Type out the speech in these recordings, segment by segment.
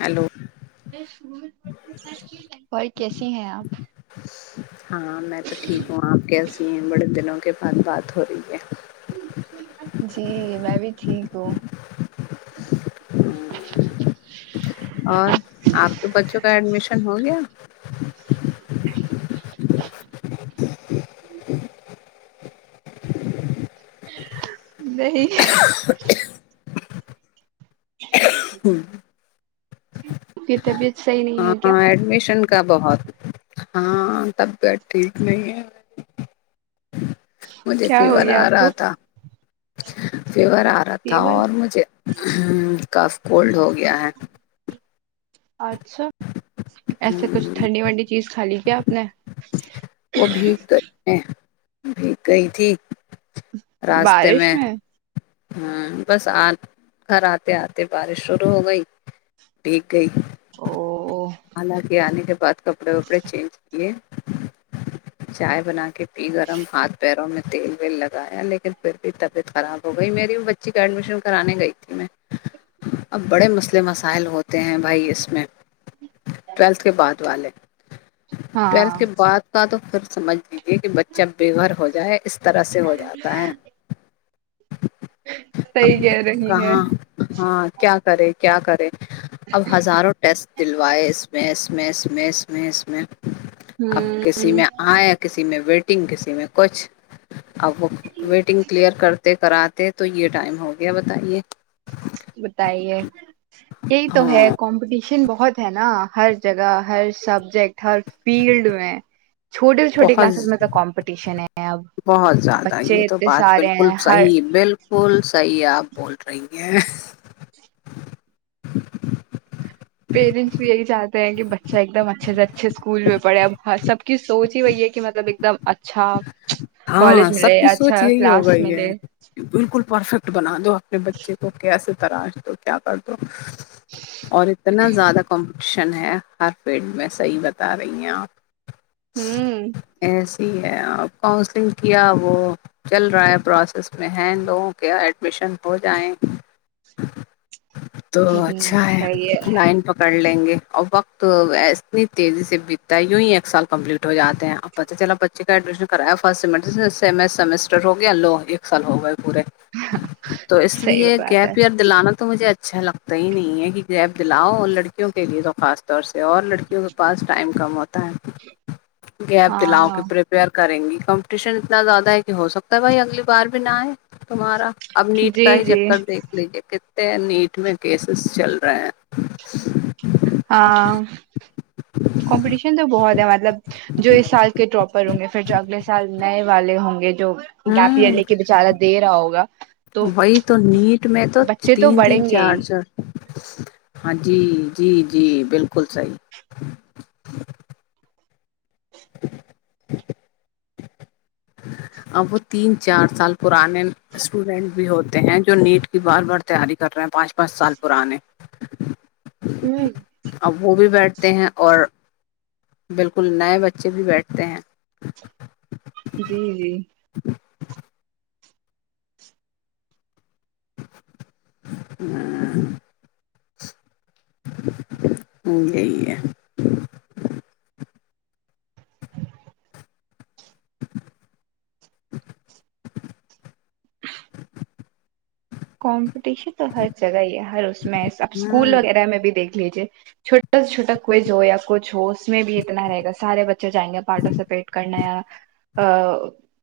hello اور کیسی ہیں آپ ہاں میں تو ٹھیک ہوں آپ کیسی ہے بڑے دنوں کے بعد بات ہو رہی ہے جی میں بھی ٹھیک ہوں اور آپ تو بچوں کا ایڈمیشن ہو گیا نہیں ہوں کی طبیعت صحیح نہیں ہے کیا ہاں اڈمیشن کا بہت ہاں طبیعت ٹھیک نہیں ہے مجھے کیا ہو فیور گیا آ آپ رہا کو تھا فیور آ رہا تھا فیور اور مجھے اچھا ایسے کچھ ٹھنڈی ونڈی چیز کھا لی کیا آپ نے وہ بھیگ گئی ہے بھیگ گئی تھی راستے میں ہمم بس آ گھر آتے آتے بارش شروع ہو گئی بھیگ گئی او حلانکے آنے کے بعد کپڑے وپڑے چینج کیے چائے بنا کے گرم ہاتھ پیروں میں تیل ویل لگایا لیکن پھر بھی طبیعت خراب ہو گئی میری بچی کا ایڈمیشن کرانے گئی تھی میں اب بڑے مسئلے مسائل ہوتے ہیں بھائی اس میں ٹویلتھ کے بعد والے ہاں ٹویلتھ کے بعد کا تو پھر سمجھ لیجے کہ بچہ بے گھر ہو جائے اس طرح سے ہو جاتا ہے اب صحیح کہہ رہی ہے کہاں ہاں کیا کرے کیا کرے اب ہزاروں ٹیسٹ دلوائے اس میں اس میں اس میں اس میں اس میں اب ہوں کسی میں آئے کسی میں ویٹنگ کسی میں کچھ اب وہ ویٹنگ کلیئر کرتے کراتے تو یہ ٹائم ہو گیا بتائیے بتائیے یہی تو ہے ہاں کمپٹیش شن بہت ہے نا ہر جگہ ہر سبجیکٹ ہر فیلڈ میں چھوٹے سے چھوٹے بہت کلاسز میں تو کمپٹیشن ہے اب بہت زیادہ یہ بچے تو اتنے بات سارے بالکل ہیں ہر صحیح بالکل بول صحیح آپ بول رہی ہیں پیرنٹس بھی یہی چاہتے ہیں کہ بچہ ایک دم اچھے سے اچھے اسکول میں پڑھے اب سب کی سوچ ہی وہی ہے کہ مطلب ایک دم اچھا ہاں کالج سب ملے کی سوچ اچھا یہی ہو کلاس گئی ملے ہے بالکل پرفیکٹ بنا دو اپنے بچے کو کیسے تراش دو کیا کر دو اور اتنا زیادہ کمپٹیشن ہے ہر فیلڈ میں صحیح بتا رہی ہیں آپ ہوں ایسی ہے اور کانسلنگ کیا وہ چل رہا ہے پروسیس میں ہے ان لوگوں کے ایڈمیشن ہو جائیں تو اچھا ہے لائن پکڑ لیں گے اور وقت اتنی تیزی سے بیتتا ہے یوں ہی ایک سال کمپلیٹ ہو جاتے ہیں آپ پتا چلا بچے کا ایڈمیشن کرایا فسٹ س سمسٹر ہو گیا لو ایک سال ہو گئے پورے تو اس صحیح لیے بات ہے گیپ دلانا تو مجھے اچھا لگتا ہی نہیں ہے کہ گیپ دلاؤ اور لڑکیوں کے لیے تو خاص اور لڑکیوں کے پاس ٹائم کم ہوتا ہے گیپ دلاؤ ہاں کے پریپیر کریں گی کمپٹیشن اتنا زیادہ ہے کہ ہو سکتا ہے بھائی اگلی بار بھی نہ اے تمہارا اب نیٹ جی کا ہی جی چکر دیکھ لیجیے کتنے نیٹ میں کیسز چل رہے ہیں ہاں کمپٹیشن تو بہت ہے مطلب جو اس سال کے ڈراپر ہوں گے پھر جو اگلے سال نئے والے ہوں گے جو گیپ ہوں لے کے بیچارہ دے رہا ہوگا تو وہی نیٹ میں تو بچے تو تین تین بڑھیں گے ہی چار چار ہاں جی جی جی بالکل صحیح [inaudible] اب تین چار سال پرانے اسٹوڈینٹ بھی ہوتے ہیں جو نیٹ کی بار بار تیاری کر رہے ہیں پانچ پانچ سال پرانے ہوں ابو بھی بیٹھتے ہیں اور بالکل نئے بچے بھی بیٹھتے ہیں جی جی [unintelligible] یہی ہے [inaudible] کمپٹیشن تو ہر جگہ ہی ہے ہر اس میں اسکول ہوں وغیرہ میں بھی دیکھ لیجیے چھوٹا سا چھوٹا کوئز ہو یا کچھ ہو اس میں بھی اتنا رہے گا سارے بچے جائیں گے پارٹیسپیٹ کرنے یا ا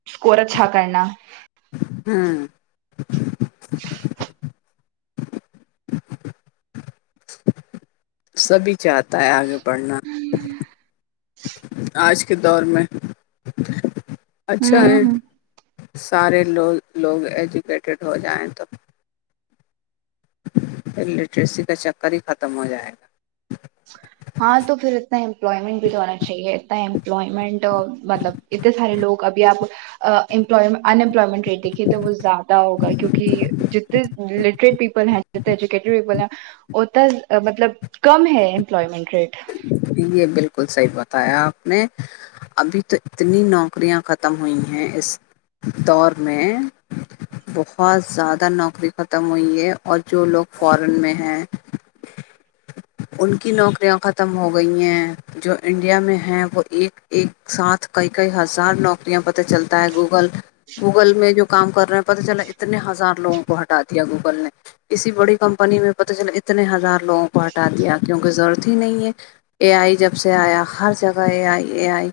اسکور اچھا کرنا ہوں سبھی چاہتا ہے آگے بڑھنا آج کے دور میں اچھا ہے ہوں سارے لوگ لوگ ایجوکیٹڈ ہو جائیں تو ال لٹریسی کا چکر ہی ختم ہو جائے گا [inaudible] ہاں تو پھر اتنا امپلائمنٹ بھی تو ہونا چاہیے اتنا امپلائمنٹ مطلب اتتے سارے لوگ ابھی آب امپلایمنٹ ان امپلائمنٹ ریٹ دیکھیے تو وہ زیادہ ہوگا کیونکہ جتنے لٹریٹ پیپل ہیں جتنے ایجوکٹڈ پیپل ہیں ات مطلب کم ہے امپلائمنٹ ریٹ یہ بالکل صحیح بتایا آپ نے ابھی تو اتنی نوکریاں ختم ہوئی ہیں اس دور میں بہت زیادہ نوکری ختم ہوئی ہے اور جو لوگ فورن میں ہیں ان کی نوکریاں ختم ہو گئی ہیں جو انڈیا میں ہے وہ ایک ایک ساتھ کئی کئی ہزار نوکریاں پتہ چلتا ہے گوگل گوگل میں جو کام کر رہے ہیں پت چلا اتنے ہزار لوگوں کو ہٹا دیا گوگل نے اسی بڑی کمپنی میں پتہ چلا اتنے ہزار لوگوں کو ہٹا دیا کیوںکہ ضرورت ہی نہیں ہے اے آئی جب سے آیا ہر جگہ اے آئی اے آئی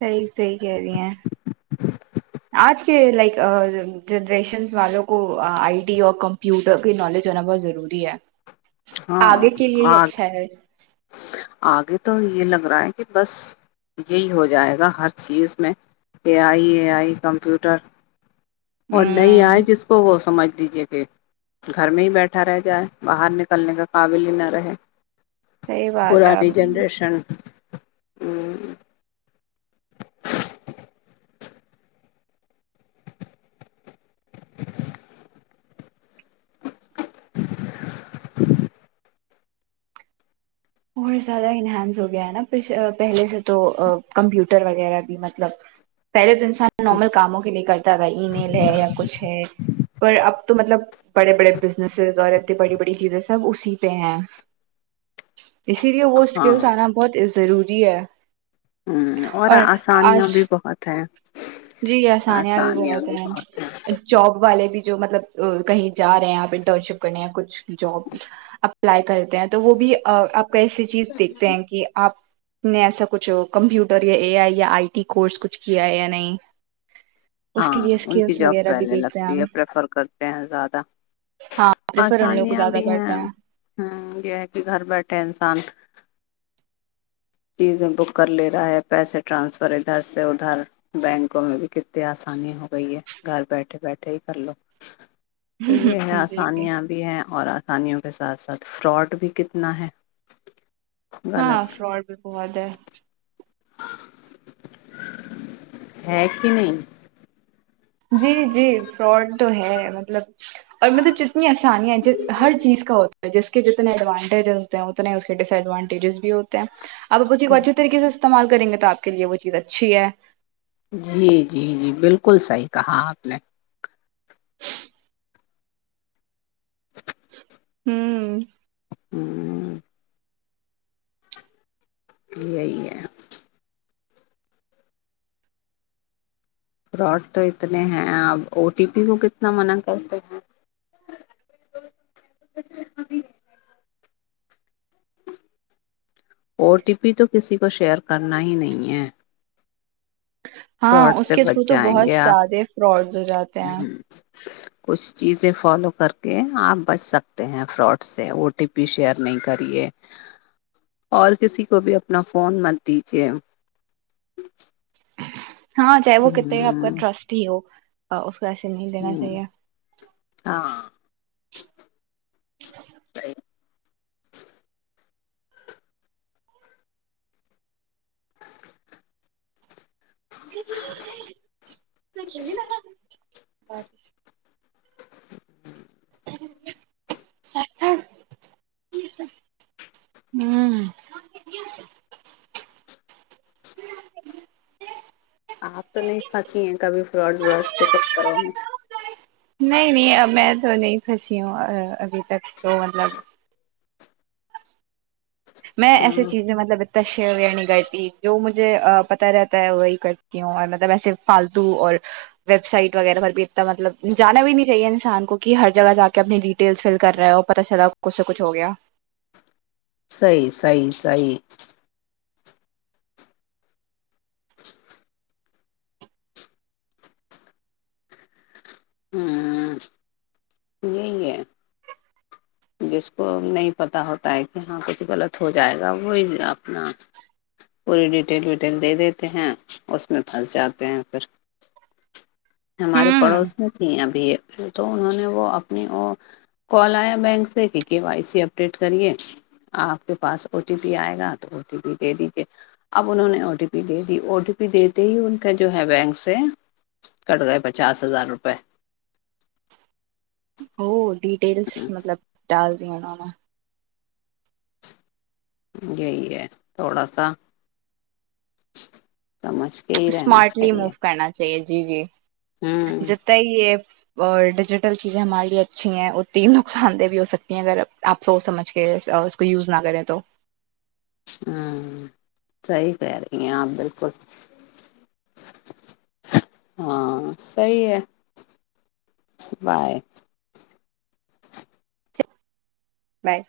صحیح صحیح کہہ رہی ہیں [inaudible] آج کے لائک جنریشنس والوں کو آئی ٹی اور کمپیوٹر کی نالج ہونا بہت ضروری ہاں آگے کے لیے ہی آ اچھا ہے آگے تو یہ لگ رہا ہے کہ بس یہی ہو جائے گا ہر چیز میں اے آئی اے آئی کمپیوٹر اور نہیں آئے ہمم جس کو وہ سمجھ لیجیے کہ گھر میں ہی بیٹھا رہ جائے باہر نکلنے کے قابل ہی نہ رہیں صحیح بات ہے اب پرانی جنریشن [inaudible] اور زیادہ انہانس ہو گیا ہیں نا پہلے سے تو کمپیوٹر وغیرہ بھی مطلب پہلے تو انسان نارمل کاموں کے لیے کرتا تھا ای میل ہیں یا کچھ ہے پر اب تو مطلب بڑے بڑے بزنسز اور اتنی بڑی بڑی چیزیں سب اسی پہ ہیں تو اسی لیے وہ سکلز ہاں انا بہت ضروری ہیں ہوں اور اسانیاں بھی بہت ہیں جی اسانیہ بھی بہت ہیں جاب والے بھی جو مطلب کہیں جا رہے ہیں اپ انٹرن شپ کرنے کچھ جاب اپلائی کرتے ہیں تو وہ بھی اپ کو ایسی چیز دیکھتے ہیں کہ اپ نے ایسا کچھ کمپیوٹر یا اے ائی یا ائی ٹی کورس کچھ کیا ہے یا نہیں اس کے ہاں لیے ان کی اسکلس جاب وغیرہ بھی پہلے دیکھتے ہیں لگتی ہم ہے پریفر کرتے ہیں زیادہ ہاں پریفر ان لوگ کو اسانیاں زیادہ بھی ہیں کرتے ہمم یہ ہیں کہ گھر بیٹھے انسان چیزیں بک کر لے رہا ہیں پیسے ٹرانسفر ادھر سے ادھر بینکوں میں بھی کتے اسانی ہو گئی ہے گھر بیٹھے بیٹھے ہی کر لو تو یہ ہے جی اسانیاں بھی ہیں اور اسانیوں کے ساتھ ساتھ فراڈ بھی کتنا ہیں ہاں فراڈ بھی بہت ہیں ہیں کہ نہیں جی جی فراڈ تو ہیں مطلب اور مطلب جتنی اسانیاں جی ہر چیز کا ہوتا جس کے جتنے ایڈوانٹیجز ہوتے ہیں اتنے اس کے ڈس ایڈوانٹیجز بھی ہوتے ہیں اپ اسی کو اچھی طریقے سے استعمال کریں گے تو آپ کے لیے وہ چیز اچھی ہیں جی جی جی بالکل صحیح کہا آپ نے ہوں ہوں یہی ہیں فراڈ تو اتنے ہیں آپ او ٹی پی کو کتنا منع کرتے ہیں پ ابھی او ٹی پی تو کسی کو شیئر کرنا ہی نہیں ہیں ہاں فراڈ اس سے کے بچ تھرو تو جائیں بہت گے آپ سادے فراڈ ہو جاتے ہیں کچھ چیزیں فالو کر کے اپ بچ سکتے ہیں فراڈ سے او ٹی پی شیئر نہیں کریے اور کسی کو بھی اپنا فون مت دیجیے ہاں چاہے وہ کتتے بھی آپ کا ہ ٹرسٹ ہی ہو اس کو ایسے نہیں دینا ہ چاہیے ہاں ج [inaudible] [unintelligible] ہوں آپ تو نہیں کھاتی ہیں کبھی فراڈ وراڈ کے چککروں میں نہیں نہیں اب میں تو نہیں پھنسی ہوں ابھی تک تو مطلب میں ایسی ہاں چیزیں مطلب تش نی کرتی جو مجھے پتہ رہتا ہے وہی کرتی ہوں اور مطلب ایسے فالتو اور ویب سائٹ وغیرہ پرھر بھی اتنا مطلب جانا بھی نہیں چاہیے انسان کو کہ ہر جگہ جا کے اپنی ڈٹیلس فل کر رہے ہو پتا چلا اس سے کچھ ہو گیا سہی سہی سہی ہوں یہی ہے جس کو نہیں پتا ہوتا ہیں کہ ہاں کچھ غلط ہو جائے گا وہی اپنا پوری ڈیٹیل ویٹیل دے دیتے ہیں اس میں پھنس جاتے ہیں پھر ہمارے پڑوس میں تھیں ابھی تو انہوں نے وہ اپنی او کول آیا بینک کے وائی سی اپڈیٹ کریے آپ کے پاس او ٹی پی آئے گا تو او ٹی پی دے دیجیے اب انہوں نے او ٹی پی دے دی او ٹی پی دیتے ہی ان کا جو ہے بینک سے کٹ گئے پچاس ہزار روپئے وہ ڈیٹیلس مطلب ڈال دیا نے یہی ہے تھوڑا سا سمجھ کے ہی رہنا اسمارٹلی چاہیے موو کرنا چاہیے جی جی ہوں تائی یہ ڈیجیٹل چیزیں ہمارے لیے اچھی ہیں اتنی نقصان دہ بھی ہو سکتی ہیں اگر ا آپ سوچ سمجھ کے ا اس کو یوز نہ کریں تو ہوں صحی کہے رہی ہے آپ بالکل ہاں سی ہے بائے بائے